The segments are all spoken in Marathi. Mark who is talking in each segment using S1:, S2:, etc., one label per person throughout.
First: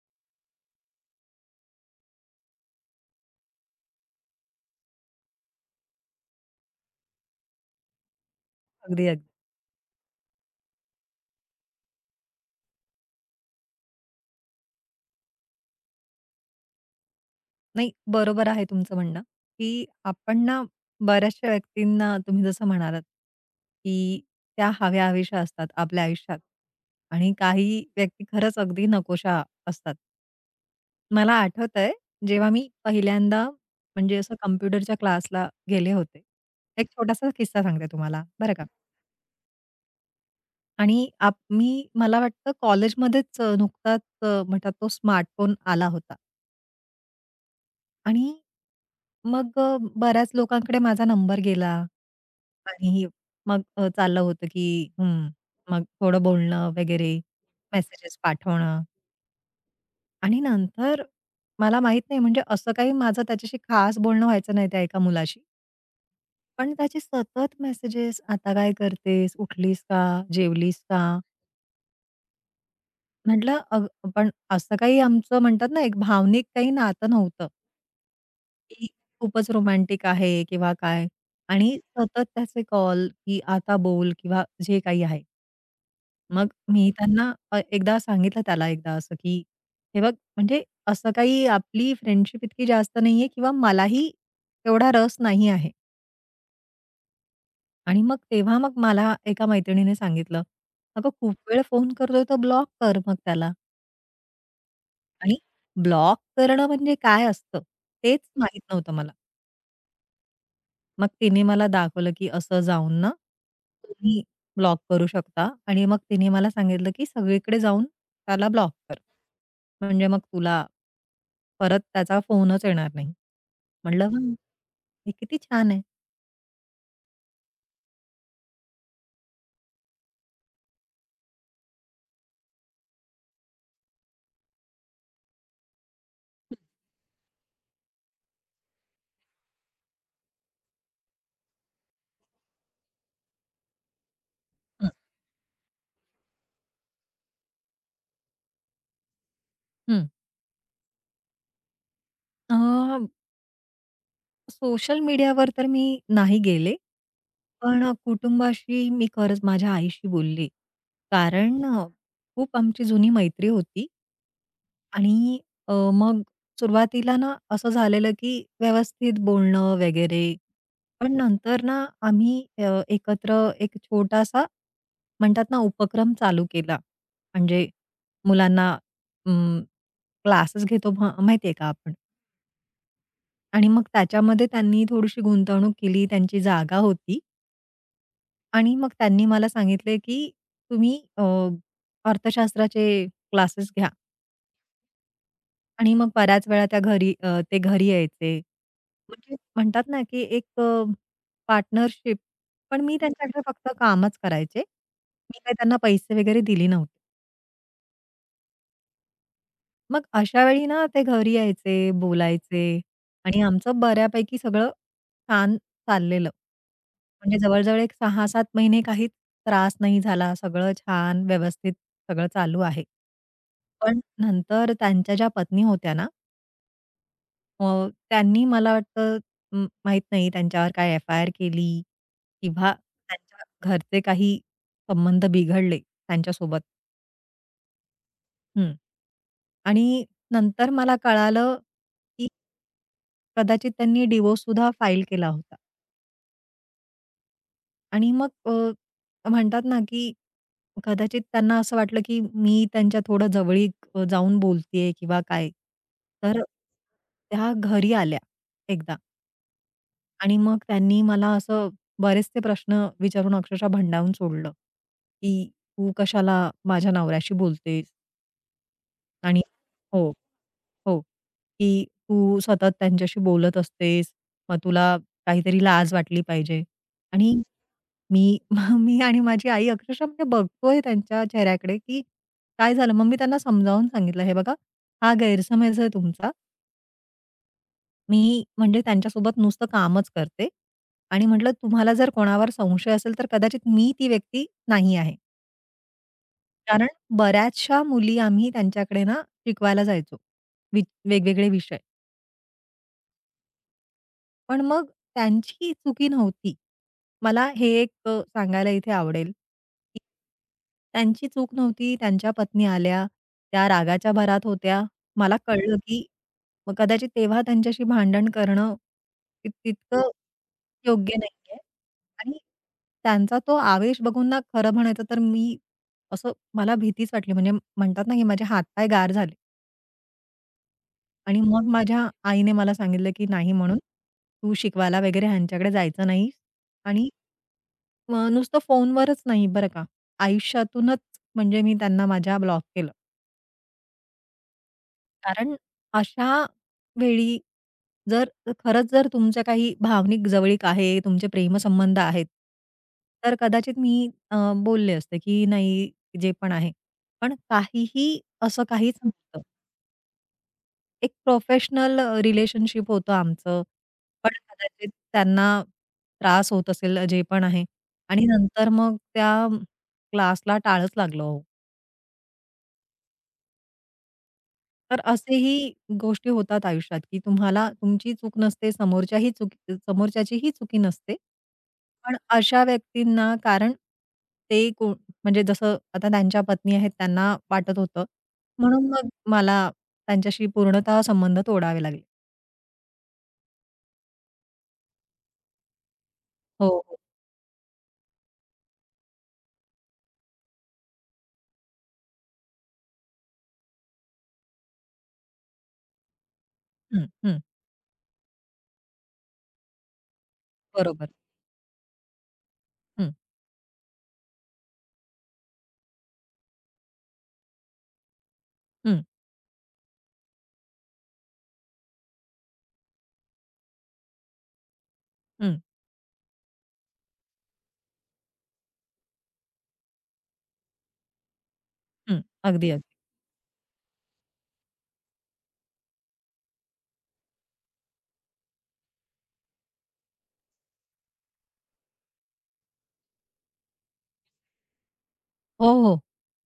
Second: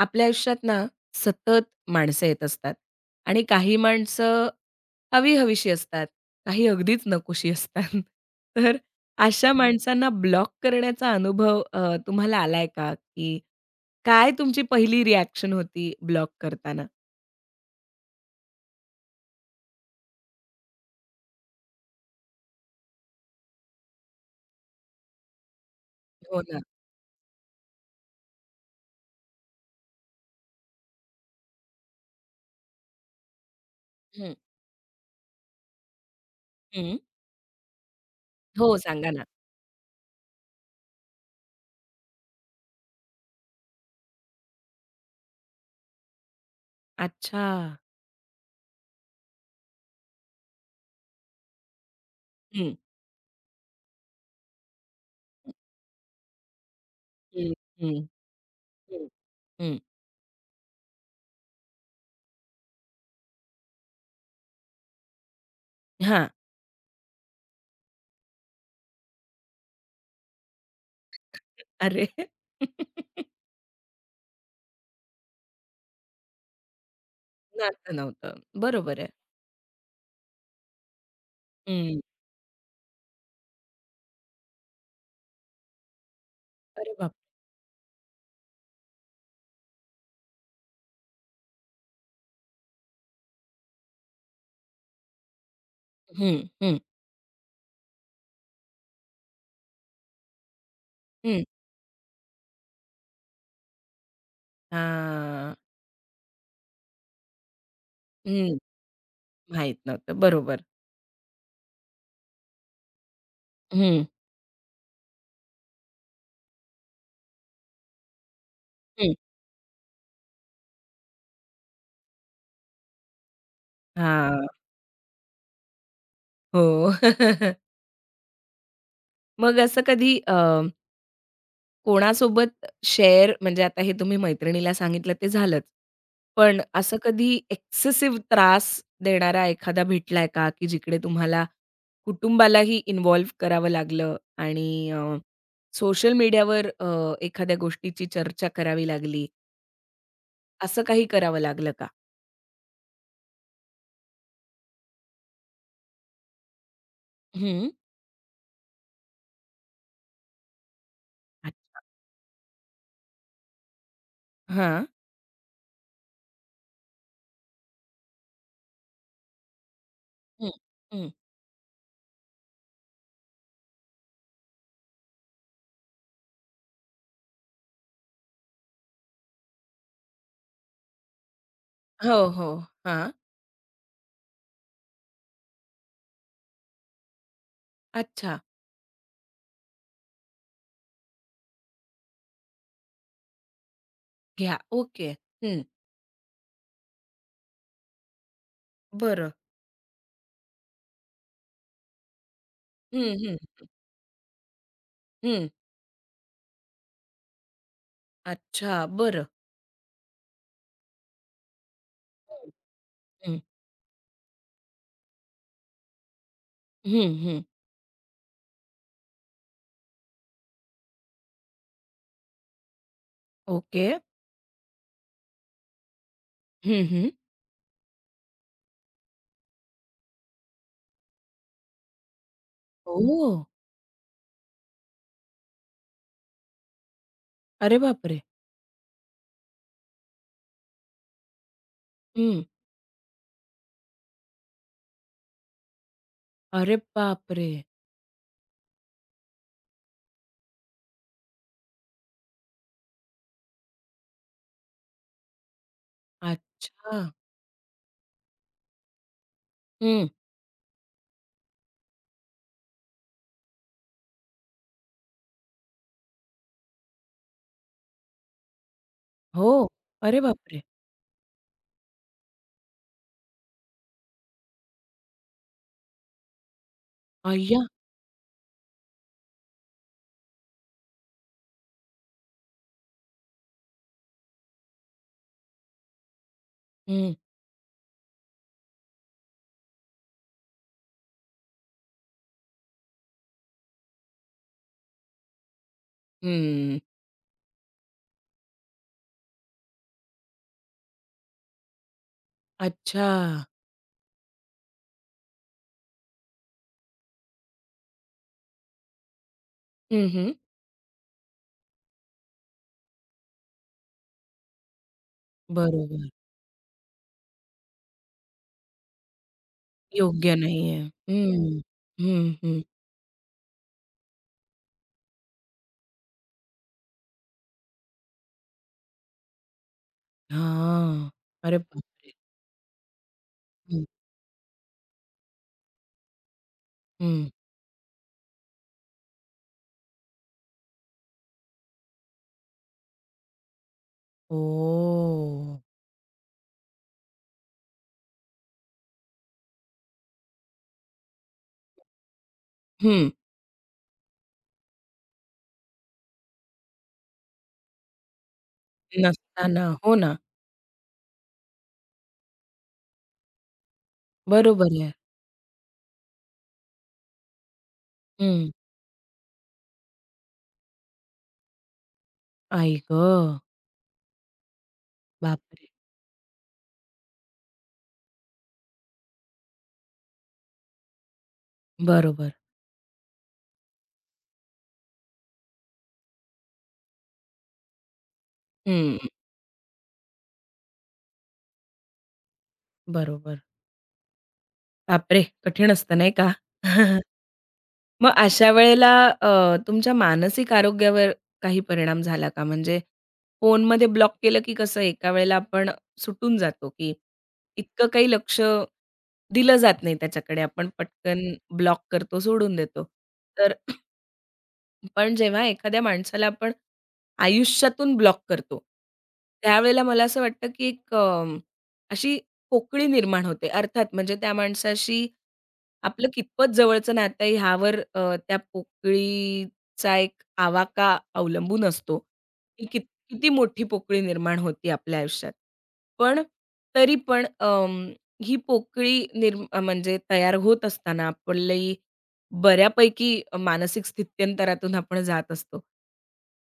S1: आपल्या आयुष्यात ना सतत माणसं येत असतात आणि काही माणसं हवी हवीशी असतात काही अगदीच नकोशी असतात तर
S2: अगदी, अगदी.
S1: अशा माणसांना ब्लॉक करण्याचा अनुभव तुम्हाला आलाय का की काय तुमची पहिली रिॲक्शन होती ब्लॉक करताना
S2: नाही, बरोबर आहे तुमचं म्हणणं, की आपण ना बऱ्याचशा व्यक्तींना तुम्ही जसं म्हणालात, की त्या हव्या-हव्याशा असतात आपल्या आयुष्यात
S1: हो ना
S2: आणि काही व्यक्ती खरंच अगदी नकोशा असतात. मला आठवतंय, जेव्हा मी पहिल्यांदा म्हणजे
S1: हं,
S2: असं कॉम्प्युटरच्या क्लासला गेले होते. एक
S1: हं,
S2: छोटासा किस्सा सांगते तुम्हाला, बरं का.
S1: हो सांगा ना
S2: आणि आप मी मला वाटतं कॉलेजमध्येच नुकताच म्हणतात तो स्मार्टफोन आला होता.
S1: अच्छा
S2: आणि मग बऱ्याच लोकांकडे माझा नंबर गेला
S1: हं,
S2: आणि मग चाललं होतं की हं, मग थोडं बोलणं वगैरे,
S1: हम्म, हं.
S2: मेसेजेस पाठवणं
S1: हं, हं.
S2: आणि नंतर मला माहित नाही म्हणजे असं काही माझं त्याच्याशी खास बोलणं व्हायचं नाही त्या एका मुलाशी.
S1: हा
S2: पण त्याचे सतत मेसेजेस, "आता काय करतेस? उठलीस का? जेवलीस का?"
S1: अरे
S2: म्हटलं अग पण असं काही आमचं म्हणतात ना, एक भावनिक काही नातं नव्हतं.
S1: नातं नव्हतं
S2: की
S1: बरोबर आहे
S2: खूपच रोमॅन्टिक आहे किंवा काय आणि
S1: हम्म.
S2: सतत त्याचे कॉल, की आता बोल किंवा जे काही आहे. मग मी
S1: अरे बाप
S2: त्यांना एकदा सांगितलं त्याला एकदा असं, की "हे बघ म्हणजे असं काही आपली फ्रेंडशिप इतकी जास्त नाहीये किंवा मलाही एवढा रस नाही आहे."
S1: हं, हं,
S2: आणि मग तेव्हा मग मला एका मैत्रिणीने सांगितलं, "अगं खूप
S1: हं.
S2: वेळ फोन करतोय तर ब्लॉक कर मग त्याला." आणि
S1: हां.
S2: ब्लॉक करणं म्हणजे काय असतं तेच
S1: हं.
S2: माहीत नव्हतं मला.
S1: माहीत नव्हतं. बरोबर.
S2: मग तिने मला दाखवलं, की असं जाऊन ना, हं.
S1: हं,
S2: तुम्ही ब्लॉक करू शकता आणि मग तिने मला सांगितलं, की सगळीकडे जाऊन त्याला ब्लॉक कर.
S1: हं.
S2: म्हणजे मग तुला परत त्याचा फोनच येणार नाही. म्हटलं वाह! हं.
S1: हां.
S2: हे किती छान आहे.
S1: हो. मग असं कधी कोणासोबत शेअर म्हणजे आता हे तुम्ही मैत्रिणीला सांगितलं ते झालंच. पण असं कधी एक्सेसिव्ह त्रास देणारा एखादा भेटलाय का? की जिकडे तुम्हाला कुटुंबालाही इन्व्हॉल्व करावं लागलं आणि
S2: हं.
S1: सोशल मीडियावर एखाद्या गोष्टीची चर्चा करावी लागली,
S2: हं.
S1: असं काही करावं लागलं का?
S2: अ, सोशल मीडियावर तर मी नाही गेले.
S1: हं.
S2: पण कुटुंबाशी मी खरंच माझ्या आईशी बोलले. कारण
S1: अच्छा.
S2: खूप आमची जुनी मैत्री होती.
S1: हां.
S2: आणि मग सुरुवातीला ना असं झालेलं, की व्यवस्थित बोलणं वगैरे.
S1: हं,
S2: पण
S1: हं.
S2: हो. नंतर ना आम्ही एकत्र एक छोटासा म्हणतात ना उपक्रम चालू केला. म्हणजे मुलांना अं, क्लासेस घेतो माहिती आहे का आपण?
S1: हो, हो. हां.
S2: आणि मग त्याच्यामध्ये त्यांनी थोडीशी गुंतवणूक केली. त्यांची जागा होती
S1: अच्छा.
S2: आणि मग त्यांनी मला सांगितले, की तुम्ही अर्थशास्त्राचे क्लासेस घ्या.
S1: घ्या. ओके. हं.
S2: आणि मग बऱ्याच वेळा त्या घरी ते घरी यायचे.
S1: बरं.
S2: म्हणजे म्हणतात ना, की एक पार्टनरशिप. पण मी
S1: हं, हं.
S2: त्यांच्याकडे फक्त कामच करायचे. मी
S1: हं.
S2: काही त्यांना पैसे वगैरे दिले नव्हते.
S1: अच्छा. बरं.
S2: मग अशा वेळी ना ते घरी यायचे,
S1: हं,
S2: बोलायचे
S1: हं.
S2: आणि आमचं बऱ्यापैकी सगळं छान चाललेलं. म्हणजे
S1: हं,
S2: जवळ एक 6-7 महिने काहीच त्रास नाही झाला. सगळं छान व्यवस्थित सगळं चालू आहे.
S1: ओके.
S2: पण नंतर त्यांच्या ज्या पत्नी होत्या ना
S1: हं, हं.
S2: त्यांनी मला वाटतं माहीत नाही त्यांच्यावर काय एफ-आय-आर केली किंवा
S1: ओह!
S2: त्यांच्या घरचे काही संबंध बिघडले त्यांच्यासोबत.
S1: अरे बापरे!
S2: हं. आणि नंतर मला कळालं, की
S1: हं.
S2: कदाचित त्यांनी डिव्होर्ससुद्धा फाईल केला होता.
S1: अरे बापरे!
S2: आणि मग म्हणतात ना, की कदाचित त्यांना असं वाटलं, की मी त्यांच्या थोडं जवळीक जाऊन बोलतीये किंवा काय. तर
S1: अच्छा.
S2: त्या घरी आल्या एकदा.
S1: हं.
S2: आणि मग त्यांनी मला असं बरेचसे प्रश्न विचारून अक्षरशः भंडावून सोडलं, की "तू कशाला माझ्या नवऱ्याशी बोलतेस?" आणि
S1: हो.
S2: हो,
S1: अरे बापरे!
S2: हो, की "तू सतत त्यांच्याशी बोलत असतेस, मग तुला काहीतरी लाज वाटली पाहिजे." आणि
S1: अय्या!
S2: मी मी आणि माझी आई अक्षरशः म्हणजे बघतोय त्यांच्या चेहऱ्याकडे, की काय झालं? मग मी त्यांना समजावून सांगितलं, "हे बघा, हा गैरसमज आहे तुमचा.
S1: हं.
S2: मी म्हणजे त्यांच्यासोबत नुसतं कामच करते आणि म्हटलं तुम्हाला जर कोणावर संशय असेल तर कदाचित मी ती व्यक्ती नाही आहे.
S1: हं.
S2: कारण बऱ्याचशा मुली आम्ही त्यांच्याकडे ना शिकवायला जायचो, वि वेगवेगळे विषय.
S1: अच्छा.
S2: पण मग त्यांची चुकी नव्हती. मला हे एक सांगायला इथे आवडेल, की
S1: हं, हं.
S2: त्यांची चूक नव्हती. त्यांच्या पत्नी आल्या, त्या रागाच्या भरात होत्या. मला कळलं, की
S1: बरोबर.
S2: मग कदाचित तेव्हा त्यांच्याशी भांडण करणं तितकं
S1: योग्य नाहीये.
S2: योग्य नाहीये
S1: हं. हं,
S2: आणि
S1: हं.
S2: त्यांचा तो आवेश बघून ना खरं म्हणायचं तर मी असं मला भीतीच वाटली. म्हणजे म्हणतात ना, की माझे हात गार झाले.
S1: हां.
S2: आणि
S1: अरे
S2: मग
S1: बापरे!
S2: माझ्या आईने मला सांगितलं, की नाही म्हणून
S1: हं,
S2: तू शिकवायला वगैरे ह्यांच्याकडे जायचं नाही, आणि
S1: हं.
S2: नुसतं फोनवरच नाही बरं का, आयुष्यातूनच म्हणजे मी त्यांना माझ्या ब्लॉक केलं.
S1: ओह!
S2: कारण अशा वेळी जर खरंच जर तुमच्या काही भावनिक जवळीक आहे, तुमचे प्रेमसंबंध आहेत,
S1: हं.
S2: तर कदाचित मी बोलले असते, की नाही जे पण आहे. पण काहीही असं काहीच नव्हतं.
S1: नसताना. हो ना.
S2: एक प्रोफेशनल रिलेशनशिप होतं आमचं. पण
S1: बरोबर
S2: कदाचित
S1: आहे.
S2: त्यांना त्रास होत असेल जे पण आहे आणि
S1: हं.
S2: नंतर मग त्या क्लासला टाळंच लागलं हो.
S1: आई गं!
S2: तर
S1: बापरे!
S2: असेही गोष्टी होतात आयुष्यात, की तुम्हाला तुमची चूक नसते, समोरच्याही चुकी समोरच्याचीही चुकी नसते. पण
S1: बरोबर.
S2: अशा व्यक्तींना कारण ते कोण म्हणजे जसं आता त्यांच्या पत्नी आहेत त्यांना वाटत होतं. म्हणून
S1: हं.
S2: मग मला त्यांच्याशी पूर्णतः संबंध तोडावे लागले.
S1: बरोबर. बापरे! कठीण असतं नाही का?
S2: हो, हो.
S1: मग अशा वेळेला तुमच्या मानसिक आरोग्यावर काही परिणाम झाला का? म्हणजे फोनमध्ये ब्लॉक केलं की कसं एका वेळेला आपण सुटून जातो, की
S2: हं, हं.
S1: इतकं काही लक्ष दिलं जात नाही त्याच्याकडे. आपण
S2: बरोबर.
S1: पटकन ब्लॉक करतो, सोडून देतो.
S2: हं,
S1: तर पण जेव्हा एखाद्या माणसाला आपण आयुष्यातून ब्लॉक करतो,
S2: हं,
S1: त्यावेळेला मला असं वाटतं की एक अशी पोकळी निर्माण होते. अर्थात म्हणजे त्या माणसाशी
S2: हं,
S1: आपलं कितपत जवळचं नातं आहे ह्यावर त्या पोकळीचा एक आवाका अवलंबून असतो,
S2: हं.
S1: की
S2: अगदी, अगदी.
S1: किती मोठी पोकळी निर्माण होती आपल्या आयुष्यात. पण तरी पण ही पोकळी म्हणजे तयार होत असताना आपली बऱ्यापैकी मानसिक स्थित्यंतरातून आपण जात असतो.
S2: हो, हो.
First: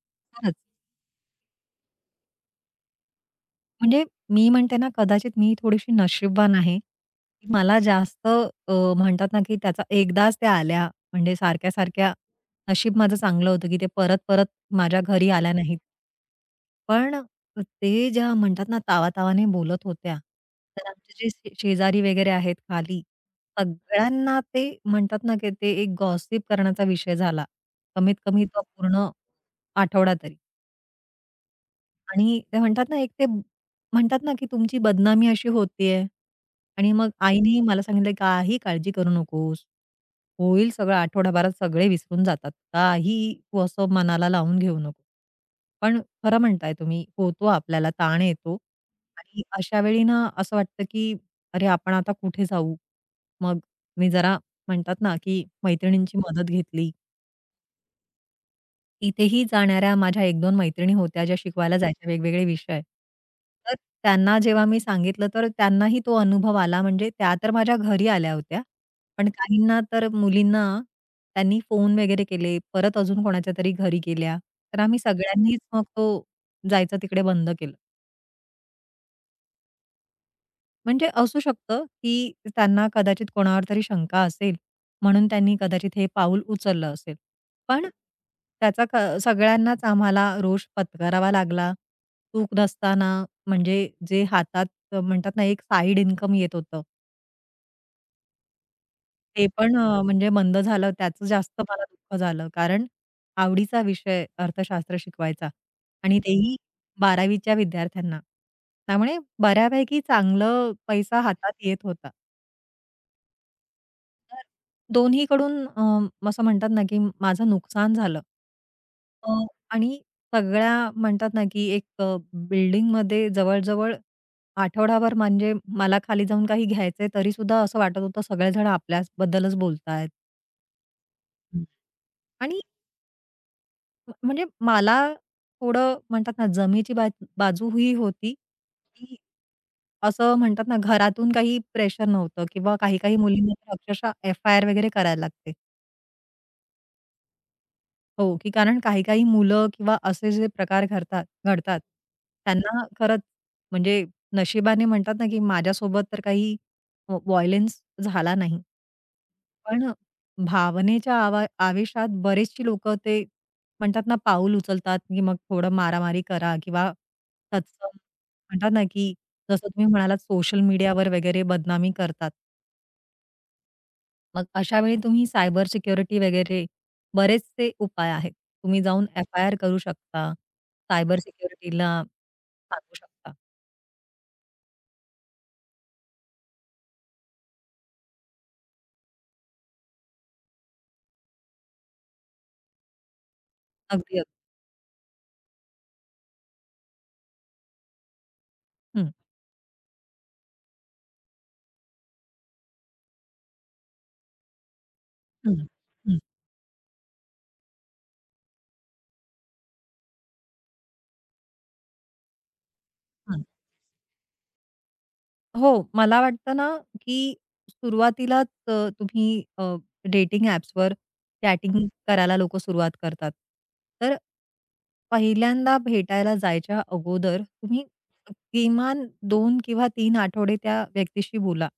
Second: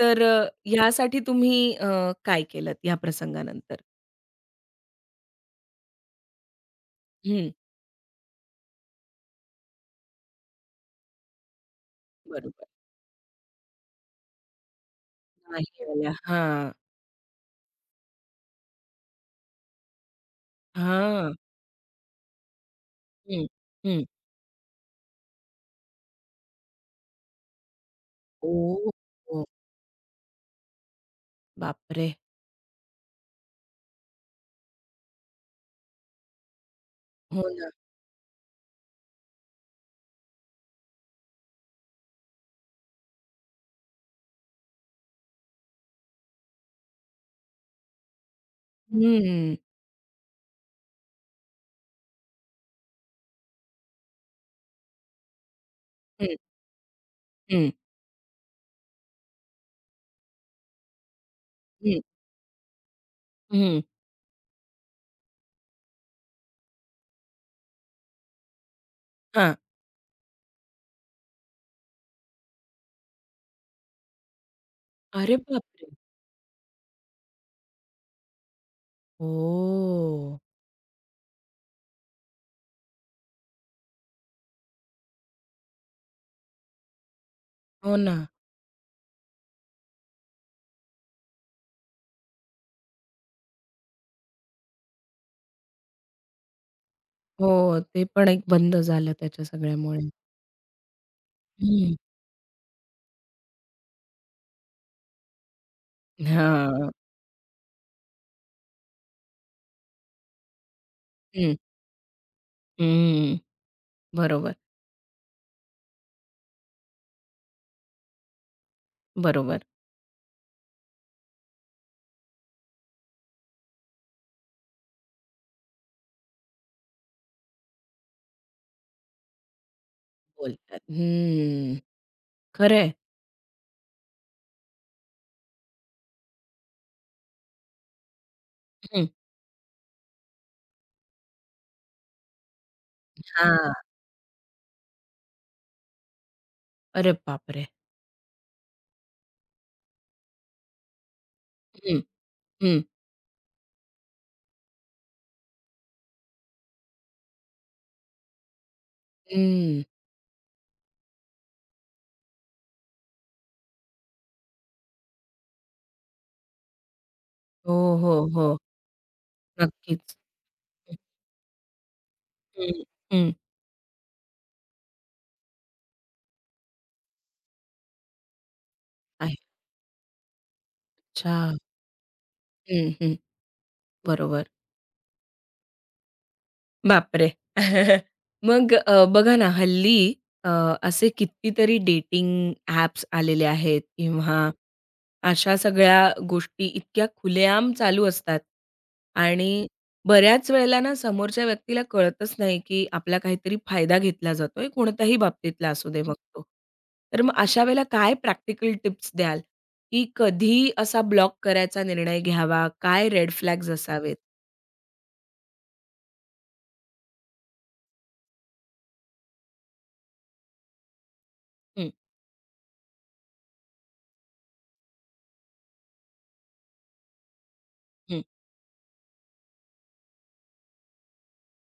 S1: तर
S2: खरंच.
S1: ह्यासाठी तुम्ही काय केलंत या प्रसंगानंतर?
S2: म्हणजे मी म्हणते ना, कदाचित मी थोडीशी नशीबवान आहे. की
S1: हं,
S2: मला जास्त म्हणतात ना, की त्याचा एकदाच त्या आल्या. म्हणजे सारख्या-सारख्या
S1: बरोबर.
S2: नशीब माझं चांगलं होतं, की ते परत-परत माझ्या घरी आल्या नाहीत.
S1: नाही आल्या. हां,
S2: पण ते ज्या म्हणतात ना, तावातावाने बोलत होत्या. तर आमचे जे
S1: हां.
S2: शेजारी वगैरे आहेत खाली,
S1: हं, हं.
S2: सगळ्यांना ते म्हणतात ना, की ते एक गॉसिप करण्याचा विषय झाला. कमीत कमी तो
S1: ओ,
S2: पूर्ण
S1: हो.
S2: आठवडा तरी.
S1: बापरे!
S2: आणि ते म्हणतात ना, एक ते म्हणतात ना, की तुमची बदनामी अशी होतीये आणि मग
S1: हो
S2: आईने
S1: ना.
S2: मला सांगितलं, "काही काळजी करू नकोस. होईल सगळं आठवडाभरात सगळे विसरून जातात. काही तू असं मनाला लावून घेऊ नको." पण खरं म्हणताय तुम्ही, होतो आपल्याला ताण येतो
S1: हं,
S2: आणि
S1: हं,
S2: अशा वेळी ना, असं वाटतं, की अरे, आपण आता कुठे जाऊ? मग मी जरा म्हणतात ना, की मैत्रिणींची मदत घेतली.
S1: हं,
S2: तिथेही जाणाऱ्या माझ्या 1-2 मैत्रिणी होत्या, ज्या शिकवायला
S1: हं,
S2: जायच्या वेगवेगळे विषय. तर
S1: हं.
S2: त्यांना जेव्हा मी सांगितलं, तर त्यांनाही तो अनुभव आला. म्हणजे त्या तर माझ्या घरी आल्या होत्या. पण
S1: हां.
S2: काहींना तर मुलींना त्यांनी फोन वगैरे केले, परत अजून कोणाच्या तरी घरी गेल्या. तर आम्ही
S1: अरे
S2: सगळ्यांनीच मग
S1: बापरे!
S2: तो जायचं तिकडे बंद केलं.
S1: ओह!
S2: म्हणजे असू शकतं, की त्यांना कदाचित कोणावर तरी शंका असेल, म्हणून त्यांनी कदाचित हे पाऊल उचललं असेल. पण
S1: हो ना.
S2: त्याचा क सगळ्यांनाच आम्हाला रोष पत्करावा लागला. चूक नसताना म्हणजे जे हातात म्हणतात ना, एक साइड इन्कम येत होतं,
S1: हो, ते पण एक बंद झालं त्याच्या
S2: ते पण
S1: सगळ्यामुळे.
S2: म्हणजे मंद झालं. त्याचं जास्त मला
S1: हं.
S2: दुःख झालं. कारण आवडीचा विषय अर्थशास्त्र शिकवायचा आणि तेही
S1: हां.
S2: 12वी विद्यार्थ्यांना. त्यामुळे बऱ्यापैकी चांगलं पैसा हातात
S1: हं,
S2: येत होता.
S1: हं.
S2: तर
S1: बरोबर,
S2: दोन्हीकडून असं म्हणतात ना, की माझं नुकसान झालं. अ,
S1: बरोबर.
S2: आणि सगळ्या म्हणतात ना, की एक बिल्डिंगमध्ये जवळ-जवळ आठवडाभर म्हणजे मला खाली जाऊन काही घ्यायचंय तरीसुद्धा असं वाटत होतं सगळेजण आपल्याबद्दलच बोलतायत.
S1: बोलतात.
S2: हं.
S1: हं.
S2: आणि
S1: खरं आहे.
S2: म्हणजे मला थोडं म्हणतात ना, जमेची बा बाजू ही होती,
S1: हं.
S2: की असं म्हणतात ना, घरातून काही प्रेशर नव्हतं किंवा काही-काही मुलींना तर
S1: हां.
S2: अक्षरशः एफ-आय-आर वगैरे करायला लागते.
S1: अरे बापरे!
S2: हो, की कारण काही-काही मुलं किंवा असे जे प्रकार घडतात घडतात,
S1: हं, हं,
S2: त्यांना खरंच म्हणजे नशिबाने म्हणतात ना, की माझ्यासोबत तर काही व्हायलन्स झाला नाही.
S1: हं.
S2: पण भावनेच्या आवेशात बरेचशी लोकं ते म्हणतात ना, पाऊल उचलतात, की मग थोडं मारामारी करा किंवा तत्सम
S1: हो, हो, हो.
S2: म्हणतात ना, की जसं तुम्ही
S1: नक्कीच.
S2: म्हणालात सोशल मीडियावर वगैरे बदनामी करतात.
S1: हं, हं.
S2: मग अशावेळी तुम्ही सायबर सिक्युरिटी वगैरे बरेचसे उपाय आहेत. तुम्ही जाऊन हं. एफ-आय-आर करू शकता. सायबर
S1: अच्छा.
S2: सिक्युरिटीला
S1: हं,
S2: सांगू
S1: हं.
S2: शकता.
S1: बरोबर. बापरे! मग बघा ना, हल्ली अ, असे कितीतरी डेटिंग ॲप्स आलेले आहेत
S2: अगदी, अगदी.
S1: किंवा अशा सगळ्या गोष्टी इतक्या खुलेआम चालू असतात
S2: हं,
S1: आणि बऱ्याच वेळेला ना, समोरच्या व्यक्तीला कळतच नाही, की आपला काहीतरी फायदा घेतला जातोय, कोणत्याही
S2: हं,
S1: बाबतीतला असू दे मग
S2: हं,
S1: तो. तर मग अशा वेळेला काय प्रॅक्टिकल टिप्स द्याल, की कधी असा ब्लॉक करायचा निर्णय घ्यावा? काय रेड
S2: हं.
S1: फ्लॅग्स असावेत?
S2: हो, मला वाटतं ना, की सुरुवातीलाच तुम्ही डेटिंग ॲप्सवर चॅटिंग
S1: हं,
S2: करायला लोकं सुरुवात करतात. तर पहिल्यांदा भेटायला जायच्या अगोदर तुम्ही
S1: हं,
S2: किमान 2 किंवा 3 आठवडे त्या व्यक्तीशी बोला.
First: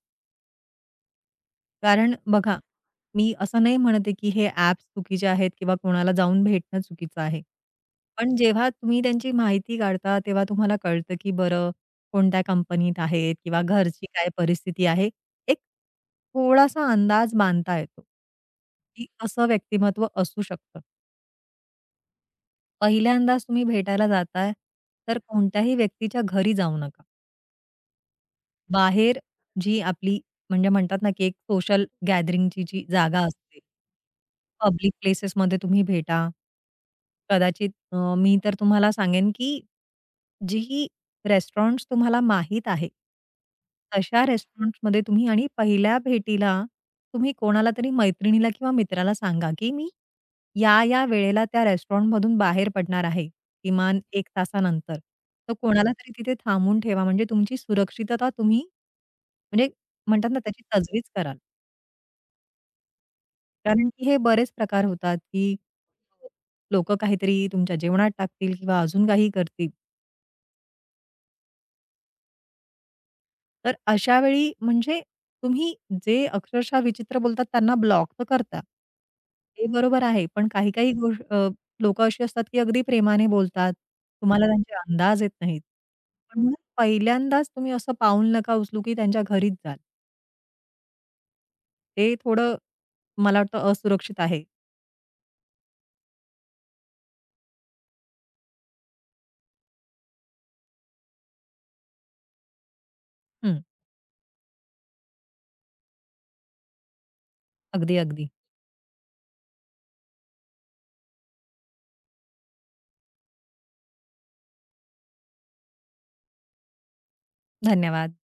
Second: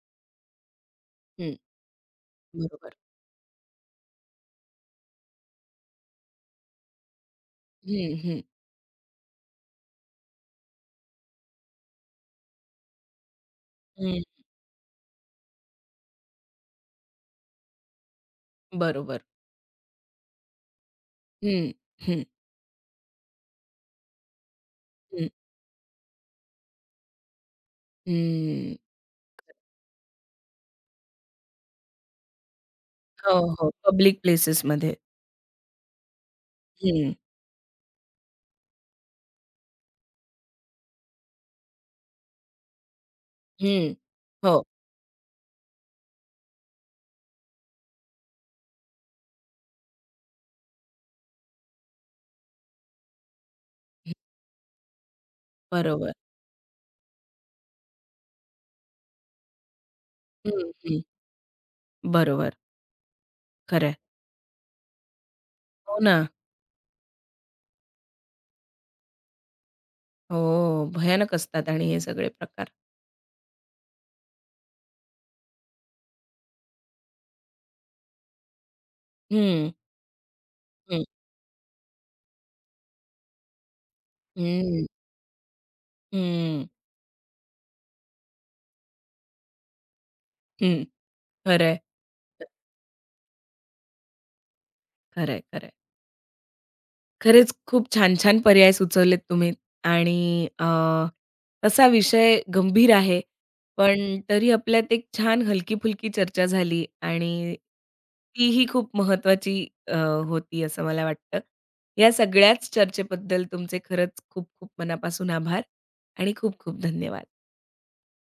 S1: हं.
S2: कारण बघा,
S1: बरोबर.
S2: मी असं नाही म्हणत की हे ॲप्स चुकीचे आहेत किंवा कोणाला जाऊन भेटणं चुकीचं आहे.
S1: हं,
S2: पण
S1: हं.
S2: जेव्हा तुम्ही त्यांची माहिती काढता, तेव्हा तुम्हाला कळतं, की बरं कोणत्या कंपनीत आहेत किंवा घरची
S1: हं,
S2: काय परिस्थिती आहे. एक थोडासा अंदाज बांधता येतो, की
S1: बरोबर.
S2: असं व्यक्तिमत्व असू शकतं.
S1: हं, हं,
S2: पहिल्यांदाच तुम्ही भेटायला जाताय, तर
S1: हं,
S2: कोणत्याही व्यक्तीच्या घरी जाऊ नका.
S1: हं.
S2: बाहेर जी आपली म्हणजे म्हणतात ना, की एक सोशल गॅदरिंगची जी जागा
S1: हो,
S2: असते.
S1: हो. Public
S2: public
S1: प्लेसेसमध्ये.
S2: प्लेसेसमध्ये तुम्ही भेटा.
S1: हं,
S2: कदाचित मी तर तुम्हाला सांगेन, की जी रेस्टॉरंट्स तुम्हाला माहीत आहे,
S1: हं.
S2: तशा
S1: हो,
S2: रेस्टॉरंट्समध्ये तुम्ही आणि पहिल्या भेटीला तुम्ही कोणाला तरी मैत्रिणीला किंवा मित्राला सांगा, की मी या, या वेळेला त्या रेस्टॉरंटमधून बाहेर पडणार आहे. किमान 1 तासानंतर. तर कोणाला तरी
S1: बरोबर.
S2: तिथे थांबून ठेवा म्हणजे तुमची सुरक्षितता तुम्ही म्हणजे म्हणतात ना त्याची
S1: हं, हं.
S2: तजवीज कराल.
S1: बरोबर, खरं
S2: कारण
S1: आहे.
S2: की हे बरेच प्रकार होतात, की
S1: हो ना.
S2: लोकं काहीतरी तुमच्या जेवणात टाकतील किंवा अजून काही करतील.
S1: हो, भयानक असतात आणि हे सगळे प्रकार.
S2: तर अशा वेळी म्हणजे तुम्ही जे अक्षरशः विचित्र बोलतात त्यांना ब्लॉक तर करता. ते
S1: हं,
S2: बरोबर आहे. पण काही-काही
S1: हं.
S2: गोष्ट अशी असतात की अगदी प्रेमाने बोलतात. तुम्हाला त्यांचे
S1: हं,
S2: अंदाज येत नाहीत. पण मग
S1: हं.
S2: पहिल्यांदाच तुम्ही असं पाऊल नका उचलू की त्यांच्या घरीच जाल.
S1: हं. खरं आहे,
S2: ते थोडं मला वाटतं असुरक्षित आहे.
S1: खरं आहे, खरं आहे. खरेच खूप छान-छान पर्याय सुचवलेत तुम्ही आणि तसा विषय गंभीर आहे.
S2: हं.
S1: पण तरी आपल्यात एक छान हलकी-फुलकी चर्चा झाली आणि
S2: अगदी, अगदी.
S1: तीही खूप महत्त्वाची अ, होती असं मला वाटतं. या सगळ्याच चर्चेबद्दल तुमचे खरंच खूप-खूप मनापासून आभार आणि खूप-खूप धन्यवाद.
S2: धन्यवाद.